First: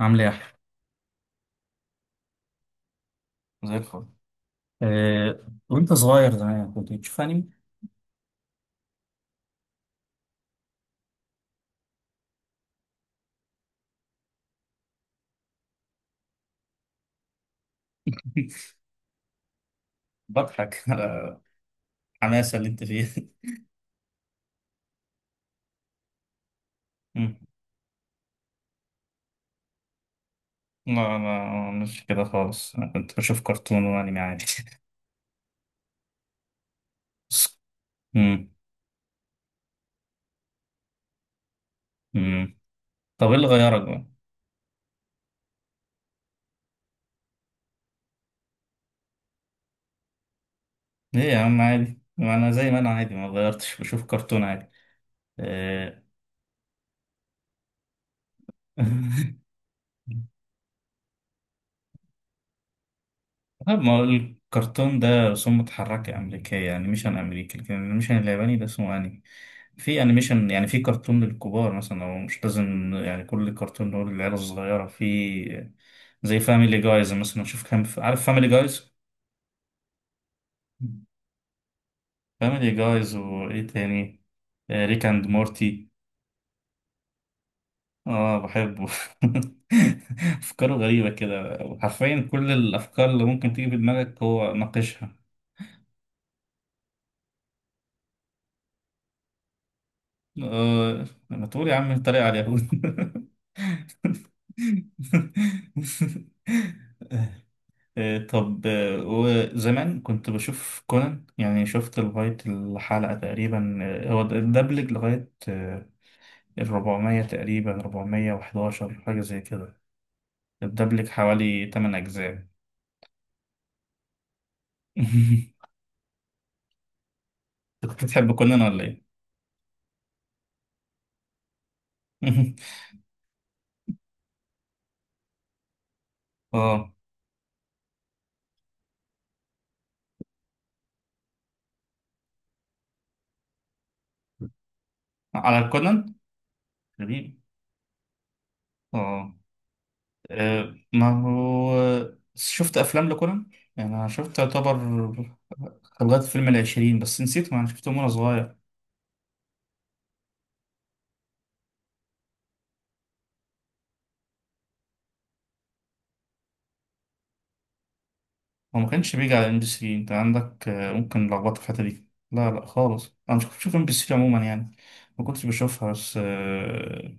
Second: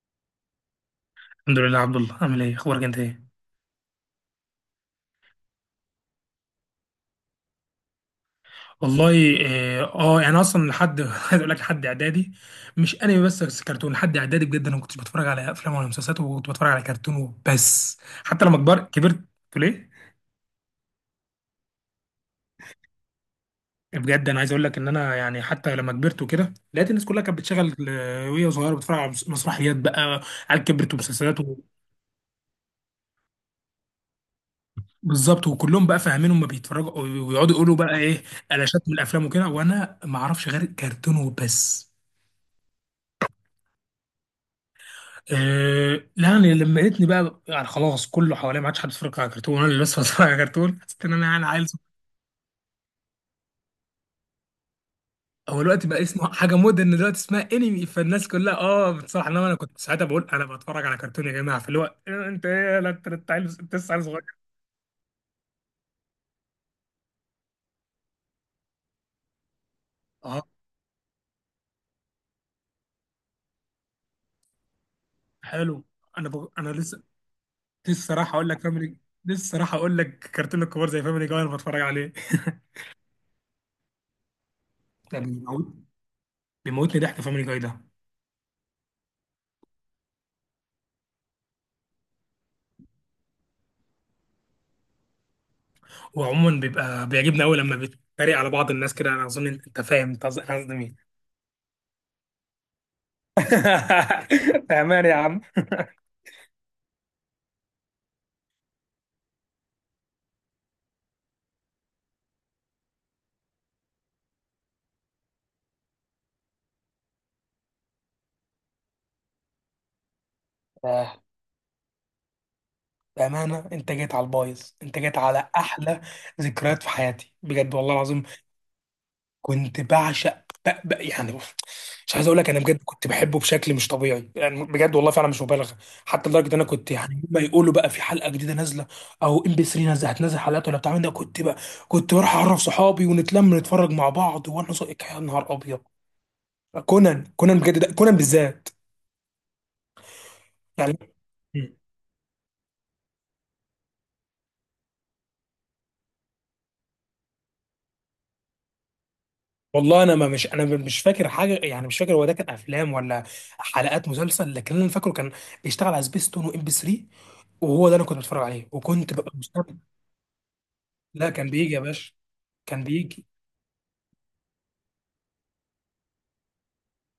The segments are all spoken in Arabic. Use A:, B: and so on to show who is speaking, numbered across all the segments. A: عامل ايه يا احمد؟
B: الحمد لله عبد الله، عامل ايه؟ اخبارك؟ انت ايه؟
A: زي الفل. وانت صغير زمان كنت بتشوف انمي؟
B: والله يعني اصلا لحد عايز اقول لك لحد اعدادي، مش انمي، بس كرتون لحد اعدادي. بجد انا ما كنتش بتفرج على افلام ولا مسلسلات، وكنت بتفرج على كرتون وبس. حتى لما كبرت تقول ايه؟
A: بضحك على الحماسة اللي انت فيها.
B: بجد انا عايز اقول لك ان انا، يعني حتى لما كبرت وكده، لقيت الناس كلها
A: مم.
B: كانت بتشغل وهي صغيره بتتفرج على مسرحيات بقى، على
A: لا
B: كبرت ومسلسلات
A: لا، مش كده خالص، انا كنت بشوف كرتون وانمي عادي.
B: بالظبط. وكلهم بقى فاهمين، هم بيتفرجوا ويقعدوا يقولوا بقى ايه،
A: مم.
B: قلاشات من الافلام وكده، وانا ما اعرفش غير كرتون وبس.
A: مم. طب ايه اللي غيرك بقى؟
B: أه لا، يعني لما لقيتني بقى، يعني خلاص كله حواليا ما عادش حد بيتفرج على كرتون، وانا اللي بس بتفرج على كرتون، حسيت ان
A: ليه
B: انا
A: يا
B: يعني
A: عم
B: عيل صغير.
A: عادي؟ ما انا زي ما انا عادي، ما غيرتش، بشوف كرتون عادي.
B: هو الوقت
A: آه.
B: بقى اسمه حاجه مودرن دلوقتي، اسمها انمي، فالناس كلها اه بتصراحه، انما انا كنت ساعتها بقول انا بتفرج على كرتون يا جماعه، في الوقت انت ايه لا انت، أنت عيل، أنت
A: لا، ما
B: لسه
A: هو
B: عيل صغير.
A: الكرتون ده رسوم متحركة أمريكية، يعني مش عن أمريكي، لكن الأنيميشن الياباني ده اسمه أنمي. في
B: اه
A: أنيميشن، يعني في كرتون للكبار مثلا، أو مش لازم يعني كل كرتون هو للعيلة الصغيرة. في
B: حلو.
A: زي
B: انا
A: فاميلي
B: لسه،
A: جايز مثلا، شوف كان
B: لسه
A: عارف
B: راح
A: فاميلي
B: اقول لك
A: جايز؟
B: فاميلي، لسه راح اقول لك كرتون الكبار زي فاميلي جاي، انا بتفرج عليه.
A: فاميلي جايز، وإيه تاني، ريك
B: ده
A: أند
B: بيموت،
A: مورتي.
B: بيموتني ضحك فاميلي جاي ده.
A: آه بحبه. أفكاره غريبة كده، حرفيا كل الأفكار اللي ممكن تيجي في دماغك هو ناقشها.
B: هو عموما بيبقى بيعجبني قوي لما بيتريق على بعض الناس كده. انا اظن انت فاهم انت أنا قصدي مين.
A: آه، انا طول يا عم الطريق على اليهود.
B: بأمانة يا عم.
A: آه، طب آه، وزمان كنت بشوف كونان، يعني شفت لغاية الحلقة تقريبا، هو الدبلج لغاية الربعمية تقريبا، ربعمية وحداشر حاجة زي كده. الدبلج
B: آه،
A: حوالي تمن أجزاء.
B: بأمانة، أنت جيت على البايظ، أنت جيت على
A: أنت
B: أحلى ذكريات في حياتي بجد والله
A: كنت
B: العظيم.
A: بتحب كونان ولا إيه؟
B: كنت بعشق يعني بص، مش عايز أقول لك، أنا بجد كنت بحبه بشكل مش طبيعي، يعني بجد والله فعلا مش مبالغة. حتى لدرجة إن أنا كنت
A: اه.
B: يعني ما يقولوا بقى في حلقة جديدة نازلة أو إم بي 3 نازلة، هتنزل حلقات ولا بتاع من ده، كنت بقى كنت بروح أعرف صحابي ونتلم نتفرج مع بعض، يا نهار
A: على
B: أبيض.
A: كونان؟
B: كونان،
A: غريب.
B: كونان بجد، ده كونان بالذات.
A: اه.
B: يعني
A: ما
B: مم.
A: هو شفت أفلام لكونان، يعني أنا شفت يعتبر لغاية فيلم العشرين، بس نسيته، ما أنا شفته وأنا صغير.
B: والله انا ما مش انا مش فاكر حاجه، يعني مش فاكر هو ده كان افلام ولا حلقات مسلسل، لكن اللي انا فاكره كان بيشتغل على سبيس تون وام بي 3، وهو ده انا كنت بتفرج عليه،
A: هو ما
B: وكنت
A: كانش
B: ببقى
A: بيجي على ام بي
B: مستمتع.
A: 3؟ أنت عندك ممكن
B: لا كان
A: لخبطة في
B: بيجي يا
A: الحتة دي.
B: باشا،
A: لا لا
B: كان
A: خالص،
B: بيجي.
A: أنا مش كنت بشوف ام بي 3 عموما يعني، ما كنتش بشوفها بس.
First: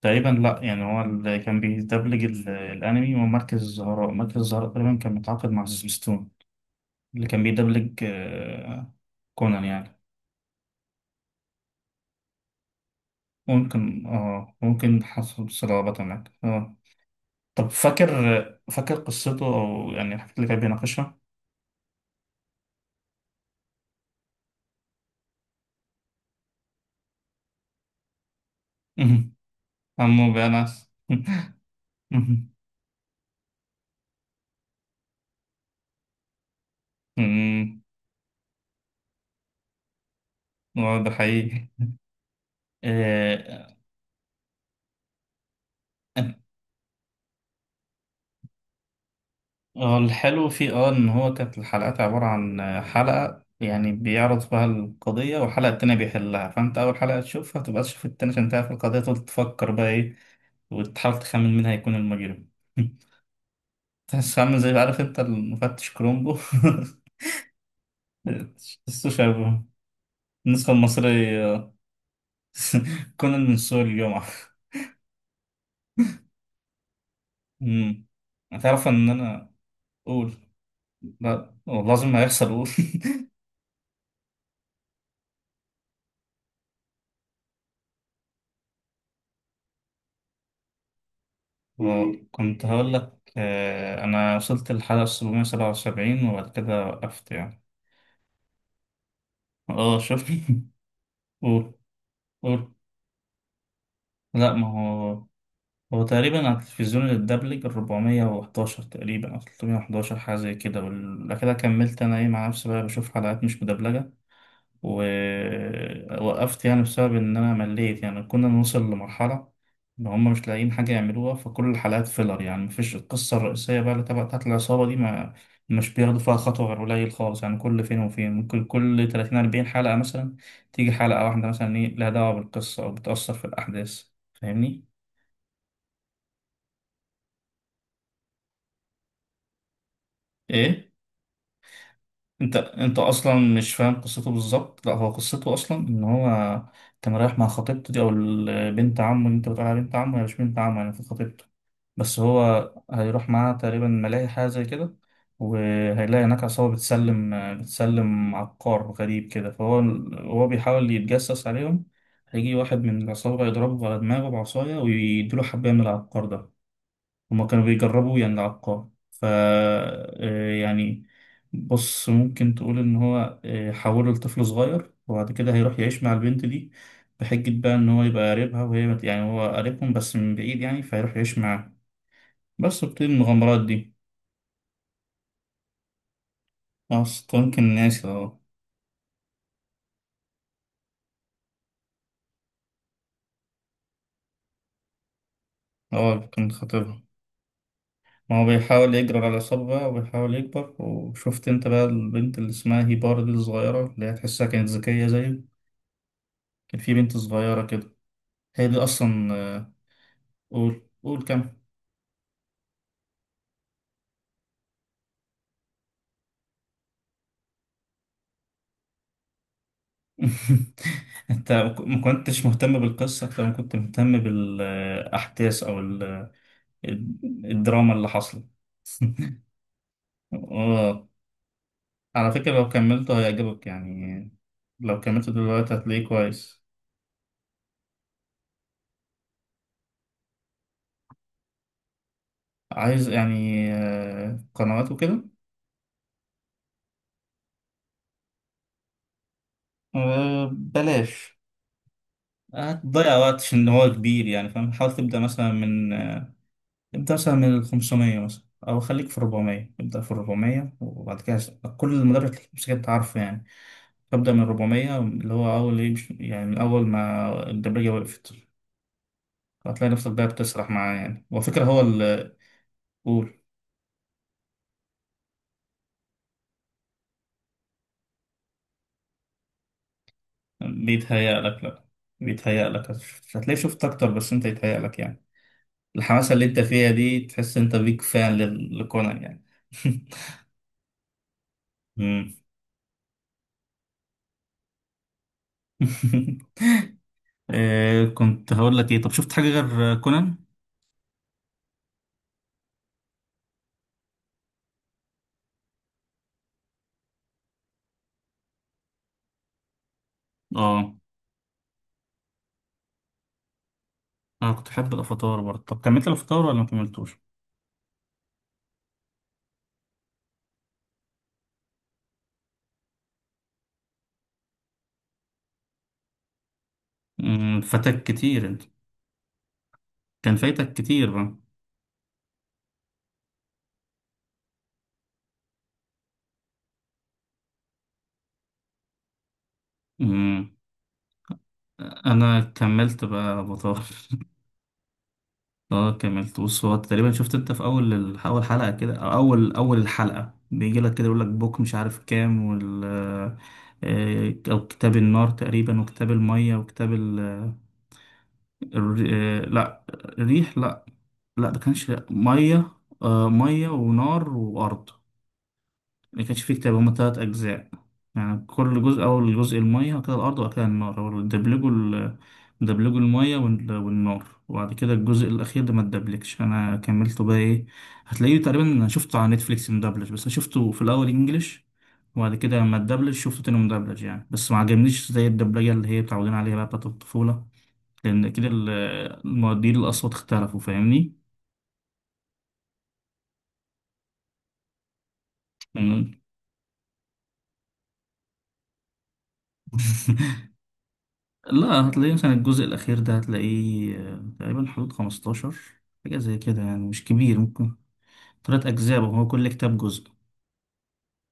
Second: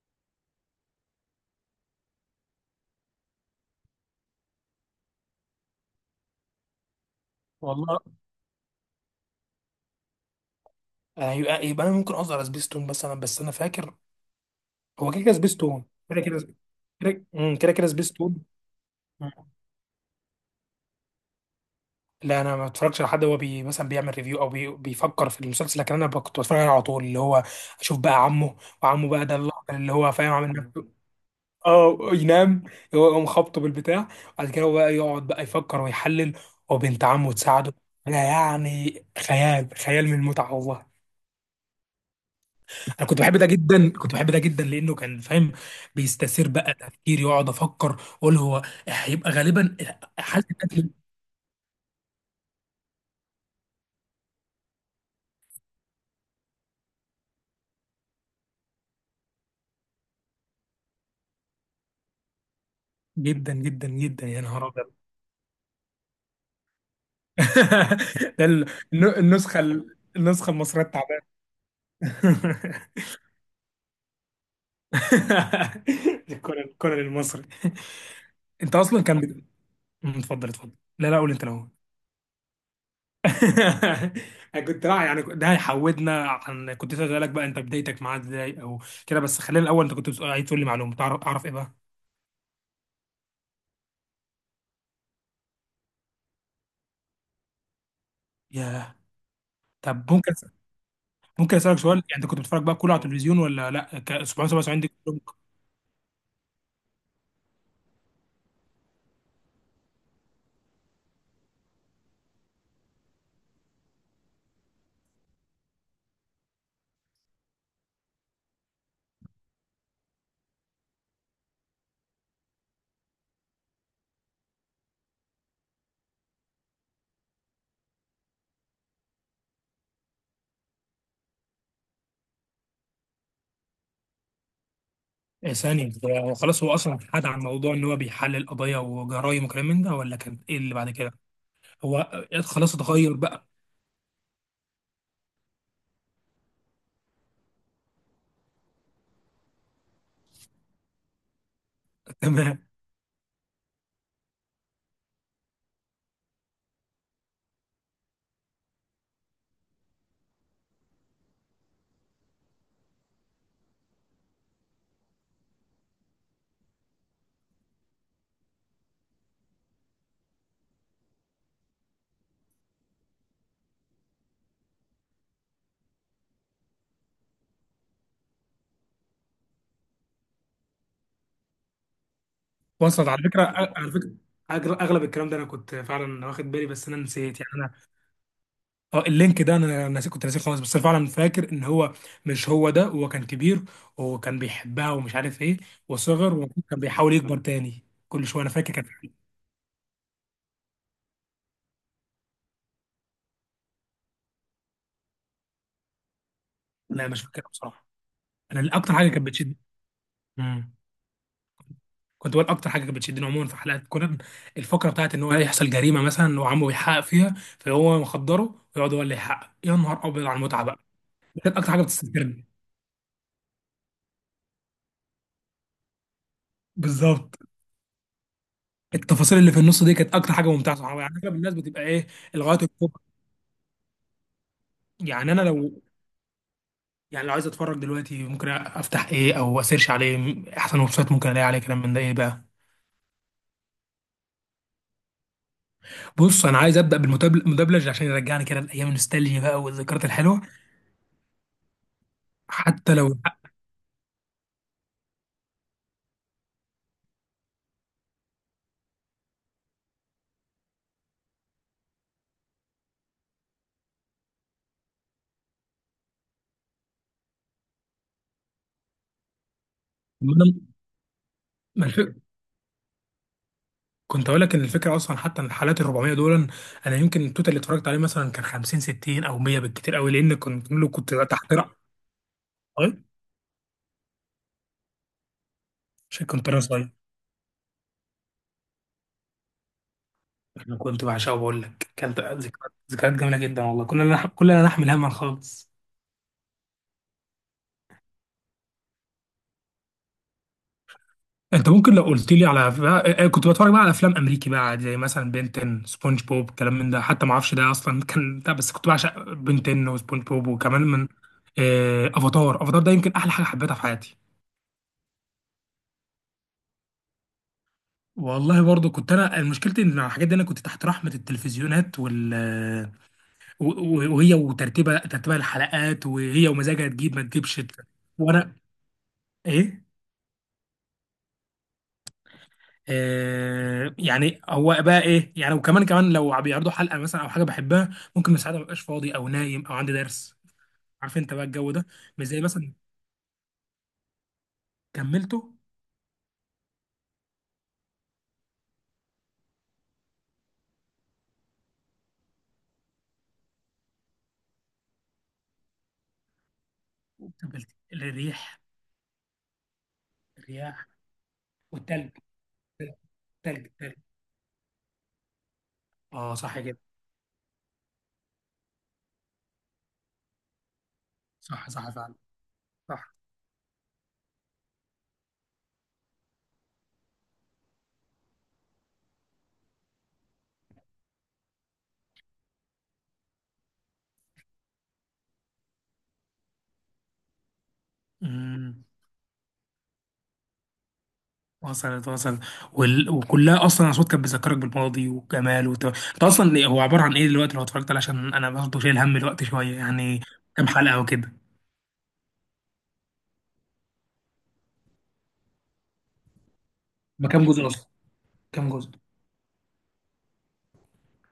A: تقريبا، لا، يعني هو اللي كان بيدبلج الأنمي هو مركز الزهراء، مركز الزهراء تقريبا كان متعاقد مع سيسمستون اللي كان
B: والله
A: بيدبلج كونان يعني.
B: يعني يبقى انا ممكن اقصد على سبيس تون مثلا، بس انا فاكر
A: ممكن، اه ممكن
B: هو كده كده
A: حصل
B: سبيس تون،
A: صلابة
B: كده
A: معاك
B: كده
A: اه.
B: كده مم،
A: طب
B: كده كده
A: فاكر،
B: سبيس تون.
A: فاكر قصته أو يعني الحاجات اللي كان بيناقشها؟
B: لا انا ما بتفرجش على حد هو بي مثلا بيعمل ريفيو، او بي بيفكر في المسلسل، لكن انا كنت بتفرج عليه على طول، اللي هو اشوف بقى عمه، وعمه بقى
A: مهم.
B: ده اللي هو
A: عمو
B: فاهم عامل نفسه
A: بأنس.
B: اه
A: مهم.
B: ينام. هو يقوم خبطه بالبتاع، بعد كده هو بقى يقعد بقى يفكر ويحلل، وبنت عمه تساعده.
A: مم.
B: انا يعني خيال، خيال من المتعه والله.
A: هو ده حقيقي.
B: انا كنت بحب ده
A: آه.
B: جدا، كنت بحب ده جدا لانه كان فاهم،
A: آه،
B: بيستثير بقى تفكير، يقعد افكر اقول هو هيبقى غالبا
A: هو
B: حاله
A: الحلو فيه اه
B: القتل.
A: إن هو كانت الحلقات عبارة عن حلقة يعني بيعرض فيها القضية، والحلقة التانية بيحلها، فأنت أول حلقة تشوفها تبقى تشوف التانية عشان تعرف القضية، تقعد تفكر بقى إيه وتحاول تخمن مين هيكون المجرم.
B: جدا جدا جدا
A: تحس
B: يا
A: عامل
B: نهار
A: زي،
B: ابيض.
A: عارف أنت، المفتش كرومبو.
B: ده ال-
A: السوشي.
B: النسخة النسخة
A: النسخة
B: المصرية التعبانة.
A: المصرية. كونان من سوق الجمعة.
B: الكونان، الكونان المصري.
A: امم.
B: انت
A: هتعرف
B: اصلا
A: ان
B: كان بت...
A: انا.
B: مم،
A: قول.
B: اتفضل اتفضل. لا لا قول انت
A: لا
B: الاول.
A: والله لازم هيحصل، قول.
B: أنا كنت، لا يعني ده هيحودنا عن، كنت اسالك بقى انت بدايتك معاه ازاي او كده، بس خلينا الاول، انت كنت عايز تقول لي معلومه تعرف، اعرف ايه بقى.
A: وكنت هقول لك انا وصلت للحلقة 777 وبعد كده وقفت يعني.
B: ياه.
A: اه
B: طب
A: شوف.
B: ممكن ممكن
A: قول.
B: اسالك سؤال، يعني انت كنت بتتفرج
A: قول.
B: بقى كله على التلفزيون ولا لا،
A: لا، ما
B: 777 دي؟
A: هو هو تقريبا على التلفزيون الدبلج 411 تقريبا، او 311 حاجة زي كده، ولا كده كملت انا ايه مع نفسي بقى، بشوف حلقات مش مدبلجة. ووقفت يعني بسبب إن أنا مليت، يعني كنا نوصل لمرحلة إن هما مش لاقيين حاجة يعملوها، فكل الحلقات فيلر، يعني مفيش القصة الرئيسية بقى اللي تبع بتاعت العصابة دي، ما مش بياخدوا فيها خطوة غير قليل خالص، يعني كل فين وفين ممكن، كل 30 40 حلقة مثلا تيجي حلقة واحدة مثلا إيه لها دعوة بالقصة أو بتأثر في الأحداث. فاهمني؟
B: إيه ثانية، هو خلاص هو أصلا حاد عن موضوع إن هو بيحلل قضايا وجرايم وكلام من ده، ولا كان إيه اللي
A: إيه؟
B: بعد كده؟ هو
A: انت
B: خلاص
A: انت
B: اتغير
A: اصلا
B: بقى.
A: مش فاهم قصته بالظبط. لا هو قصته اصلا ان هو كان رايح مع خطيبته دي، او بنت عمه، اللي انت بتقول عليها بنت عمه، هي مش بنت عمه يعني، في خطيبته، بس
B: تمام.
A: هو هيروح معاها تقريبا ملاهي حاجه زي كده، وهيلاقي هناك عصابه بتسلم عقار غريب كده، فهو هو بيحاول يتجسس عليهم، هيجي واحد من العصابه يضربه على دماغه بعصايه ويديله حبايه من العقار ده. هما كانوا بيجربوا يعني العقاب، ف آه، يعني بص ممكن تقول ان هو حوله لطفل صغير، وبعد كده هيروح يعيش مع البنت دي بحجة بقى ان هو يبقى قريبها، وهي يعني هو قريبهم بس من بعيد يعني، فهيروح يعيش معاها، بس بتبتدي
B: وصلت على فكرة،
A: المغامرات
B: على
A: دي.
B: فكرة. أغلب الكلام ده أنا كنت فعلا واخد بالي، بس أنا نسيت
A: اصلا
B: يعني،
A: كان
B: أنا
A: ناسي اه.
B: أه اللينك ده أنا ناسي، كنت ناسيه خالص، بس أنا فعلا فاكر إن هو، مش هو ده، هو كان كبير، وكان بيحبها ومش عارف إيه،
A: اه
B: وصغر
A: كان
B: وكان
A: خاطبها،
B: بيحاول يكبر تاني كل
A: ما
B: شوية،
A: هو
B: أنا فاكر كان.
A: بيحاول يجرر على العصابة بقى، وبيحاول يكبر. وشفت انت بقى البنت اللي اسمها هيبار دي الصغيرة، اللي هي تحسها كانت ذكية زيه، كان في
B: لا
A: بنت
B: مش فاكر
A: صغيرة
B: بصراحة.
A: كده. هي
B: أنا
A: دي
B: أكتر حاجة كانت
A: أصلا
B: بتشد.
A: آه.
B: مم.
A: قول، قول كم.
B: كنت بقول اكتر حاجه كانت بتشدني عموما في حلقات كونان، الفقره بتاعت ان هو يحصل جريمه مثلا، وعمه بيحقق فيها، فهو مخدره ويقعد هو اللي يحقق. يا نهار ابيض على المتعه بقى. دي
A: انت
B: كانت اكتر حاجه
A: ما
B: بتستسرني.
A: كنتش مهتم بالقصة اكتر ما كنت مهتم بالاحداث او
B: بالظبط،
A: الدراما اللي حصلت.
B: التفاصيل اللي في النص دي كانت اكتر حاجه ممتعه صراحه،
A: اه،
B: يعني اغلب الناس بتبقى ايه،
A: على فكرة
B: الغايات
A: لو
B: الكبرى.
A: كملته هيعجبك يعني، لو كملته
B: يعني انا
A: دلوقتي
B: لو،
A: هتلاقيه كويس.
B: يعني لو عايز اتفرج دلوقتي، ممكن افتح ايه او اسيرش عليه، احسن ويب سايت ممكن الاقي عليه كلام من ده ايه بقى؟
A: عايز يعني قنوات وكده؟
B: بص انا عايز ابدا بالمدبلج عشان يرجعني كده لايام النوستالجيا بقى، والذكريات الحلوه،
A: بلاش،
B: حتى لو.
A: هتضيع وقت عشان هو كبير يعني، فاهم، حاول تبدأ مثلا من، ابدأ مثلا من ال 500 مثلا، أو خليك في 400، ابدأ في 400 وبعد كده كل المدرب تمسك عارفه يعني. ابدأ من 400، اللي هو أول إيه يعني من أول ما الدبلجة وقفت، هتلاقي نفسك بقى بتسرح معاه يعني، وفكرة هو
B: ما أنا-
A: اللي. قول.
B: كنت اقول لك ان الفكره اصلا، حتى ان الحالات ال 400 دول، انا يمكن التوتال اللي اتفرجت عليه مثلا كان 50 60 او 100 بالكتير قوي، لان كنت كله كنت
A: بيتهيأ
B: تحت
A: لك
B: رأي.
A: لأ، بيتهيأ لك، هتلاقي شفت أكتر، بس أنت يتهيأ لك يعني،
B: عشان
A: الحماسة اللي
B: كنت
A: أنت
B: انا
A: فيها
B: صغير.
A: دي تحس أنت بيك فان لكونان يعني.
B: انا كنت بعشقه، بقول لك كانت
A: مم.
B: ذكريات، ذكريات جميله جدا والله. كنا لا كلنا نحمل هما خالص.
A: كنت هقول لك إيه، طب شفت حاجة غير كونان؟
B: انت ممكن لو قلت لي على بقى، كنت بتفرج بقى على افلام امريكي بقى عادي، زي مثلا بنتن، سبونج بوب، كلام من ده، حتى ما اعرفش ده اصلا كان ده، بس كنت بعشق بنتن وسبونج بوب، وكمان
A: آه،
B: من افاتار. افاتار ده يمكن احلى حاجه حبيتها في حياتي.
A: انا كنت بحب الافاتار برضه، طب كملت الافاتار ولا ما كملتوش؟
B: والله برضه كنت انا مشكلتي ان الحاجات دي انا كنت تحت رحمه التلفزيونات وال، و وهي وترتيبها، ترتيبها الحلقات، وهي ومزاجها تجيب ما
A: أمم،
B: تجيبش.
A: فاتك كتير
B: وانا
A: انت،
B: ايه؟
A: كان فايتك كتير بقى.
B: آه يعني هو بقى ايه يعني، وكمان كمان لو بيعرضوا حلقه مثلا او حاجه بحبها، ممكن من ساعتها مبقاش فاضي، او نايم، او عندي درس.
A: أمم.
B: عارف انت بقى الجو ده. مش
A: انا
B: زي مثلا.
A: كملت بقى الافاتار.
B: كملته.
A: اه كملت، بص، هو تقريبا شفت انت في اول اول حلقه كده، او اول اول الحلقه، بيجي لك كده يقول لك بوك مش عارف كام، وال آه، او كتاب النار تقريبا، وكتاب الميه، وكتاب
B: وكملت الريح،
A: الر- آه، لا الريح، لا،
B: الرياح
A: لا ده كانش
B: والتلج،
A: ميه.
B: التلج،
A: ميه
B: التلج،
A: ونار وارض، اللي
B: اه
A: كانش فيه
B: صح
A: كتاب،
B: كده.
A: هما تلات أجزاء، يعني كل جزء، أول جزء المية، وبعد كده الأرض، وبعد كده النار، هو
B: صح
A: دبلجوا
B: صح فعلا.
A: دبلجوا
B: صح.
A: المية والنار، وبعد كده الجزء الأخير ده ما اتدبلجش. أنا كملته بقى إيه، هتلاقيه تقريبا، أنا شفته على نتفليكس مدبلج، بس أنا شفته في الأول إنجليش، وبعد كده لما اتدبلج شفته تاني مدبلج يعني، بس ما عجبنيش زي الدبلجة اللي هي متعودين عليها بقى بتاعت الطفولة، لأن كده
B: امم.
A: المؤدين الأصوات اختلفوا. فاهمني؟
B: وصلت، وصلت. وكلها اصلا اصوات كانت بتذكرك بالماضي وجمال انت اصلا هو عباره عن ايه دلوقتي لو اتفرجت عليه؟ عشان انا برضه شايل هم الوقت شويه يعني، كام حلقه وكده؟
A: لا، هتلاقيه مثلا الجزء الأخير ده هتلاقيه تقريبا حدود 15 حاجة زي كده يعني، مش
B: ما
A: كبير،
B: كام جزء
A: ممكن
B: اصلا؟
A: تلات
B: كام جزء؟
A: أجزاء، وهو كل كتاب جزء.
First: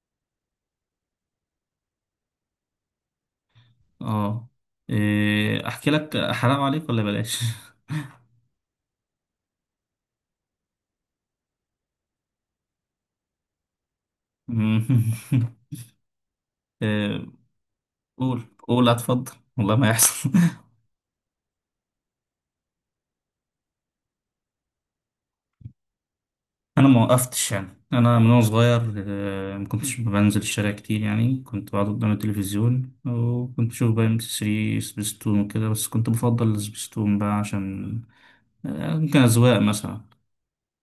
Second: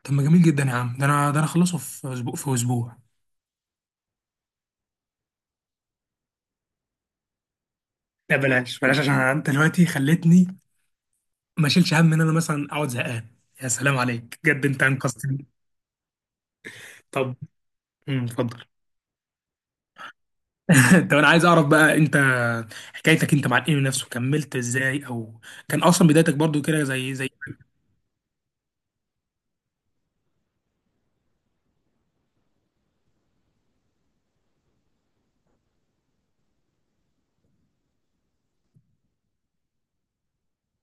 B: طب ما جميل جدا يا عم، ده انا، ده انا اخلصه في اسبوع، في اسبوع.
A: اه. إيه، أحكي لك حرام عليك ولا بلاش؟
B: لا بلاش، بلاش عشان انت دلوقتي خلتني ما اشيلش هم ان انا مثلا اقعد زهقان. يا سلام عليك بجد، انت انقذتني.
A: إيه،
B: طب. أمم،
A: قول،
B: اتفضل.
A: قول اتفضل، والله ما يحصل.
B: طب انا عايز اعرف بقى انت، حكايتك انت مع الانمي نفسه كملت ازاي، او كان اصلا بدايتك برضو كده
A: أنا ما
B: زي،
A: وقفتش يعني، أنا من وأنا صغير ما كنتش بنزل الشارع كتير يعني، كنت بقعد قدام التلفزيون، وكنت بشوف بقى ام بي 3 سبيستون وكده، بس كنت بفضل السبيستون بقى عشان ممكن أذواق مثلا،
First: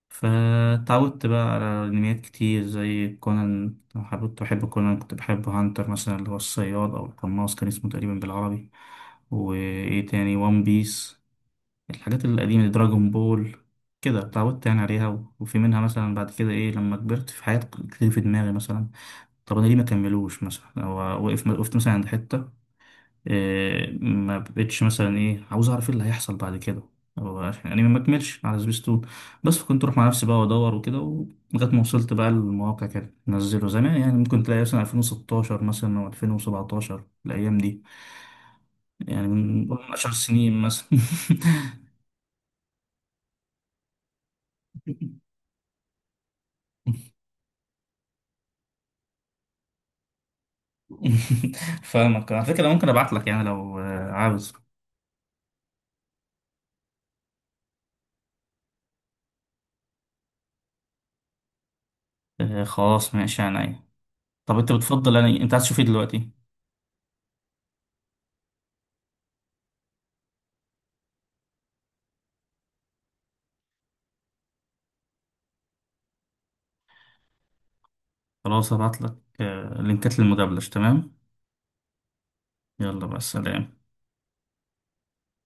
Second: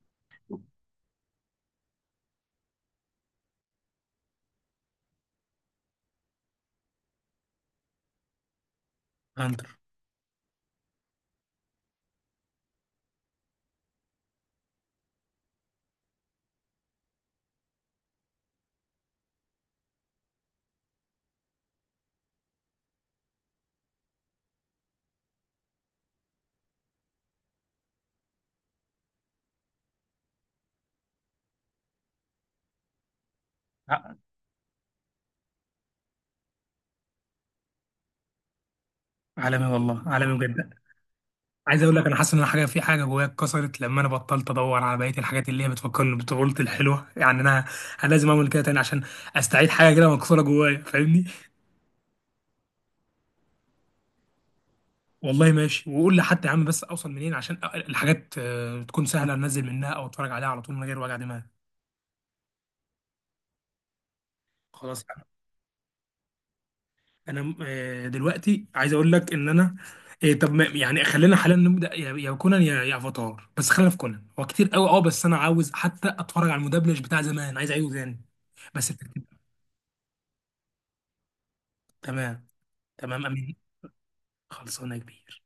A: فتعودت بقى على انميات كتير زي كونان. لو حبيت بحب كونان، كنت بحب هانتر مثلا، اللي هو الصياد او القناص كان اسمه تقريبا بالعربي،
B: زي.
A: وايه تاني، وان بيس، الحاجات القديمة دي، دراجون بول. كده اتعودت يعني عليها، وفي منها مثلا بعد كده ايه لما كبرت، في حاجات كتير في دماغي مثلا، طب انا ليه ما كملوش مثلا، هو وقف وقفت مثلا عند حتة، ما بقتش مثلا ايه عاوز اعرف ايه اللي هيحصل بعد كده. هو عشان يعني ما مكملش على سبيستون، بس كنت اروح مع نفسي بقى وادور وكده لغايه ما وصلت بقى للمواقع، كده نزله زمان يعني
B: ع-
A: ممكن تلاقي مثلا 2016 مثلا، او 2017 الايام دي، يعني
B: عالمي
A: من قول من
B: والله،
A: 10
B: عالمي
A: سنين
B: بجد.
A: مثلا.
B: عايز اقول لك انا حاسس ان أنا حاجه، في حاجه جوايا اتكسرت لما انا بطلت ادور على بقيه الحاجات اللي هي بتفكرني بطفولتي الحلوه. يعني انا، انا لازم اعمل كده تاني عشان استعيد حاجه كده مكسوره جوايا، فاهمني.
A: فاهمك. على فكره ممكن ابعت لك يعني، لو عاوز.
B: والله ماشي، وقول لي حتى يا عم، بس اوصل منين عشان الحاجات تكون سهله انزل منها او اتفرج عليها على طول من غير وجع دماغ.
A: خلاص ماشي يعني، عينيا. طب انت
B: خلاص.
A: بتفضل يعني، انت عايز تشوف ايه دلوقتي؟
B: انا دلوقتي عايز اقول لك ان انا، طب يعني خلينا حاليا نبدا يا يا كونان يا يا افاتار، بس خلينا في كونان. هو كتير قوي اه، بس انا عاوز حتى اتفرج على المدبلج بتاع زمان، عايز اعيده تاني.
A: خلاص
B: بس
A: هبعت لك
B: الترتيب.
A: لينكات للمدبلج. تمام.
B: تمام.
A: يلا بقى،
B: تمام. امين.
A: السلام.
B: خلصانه يا كبير.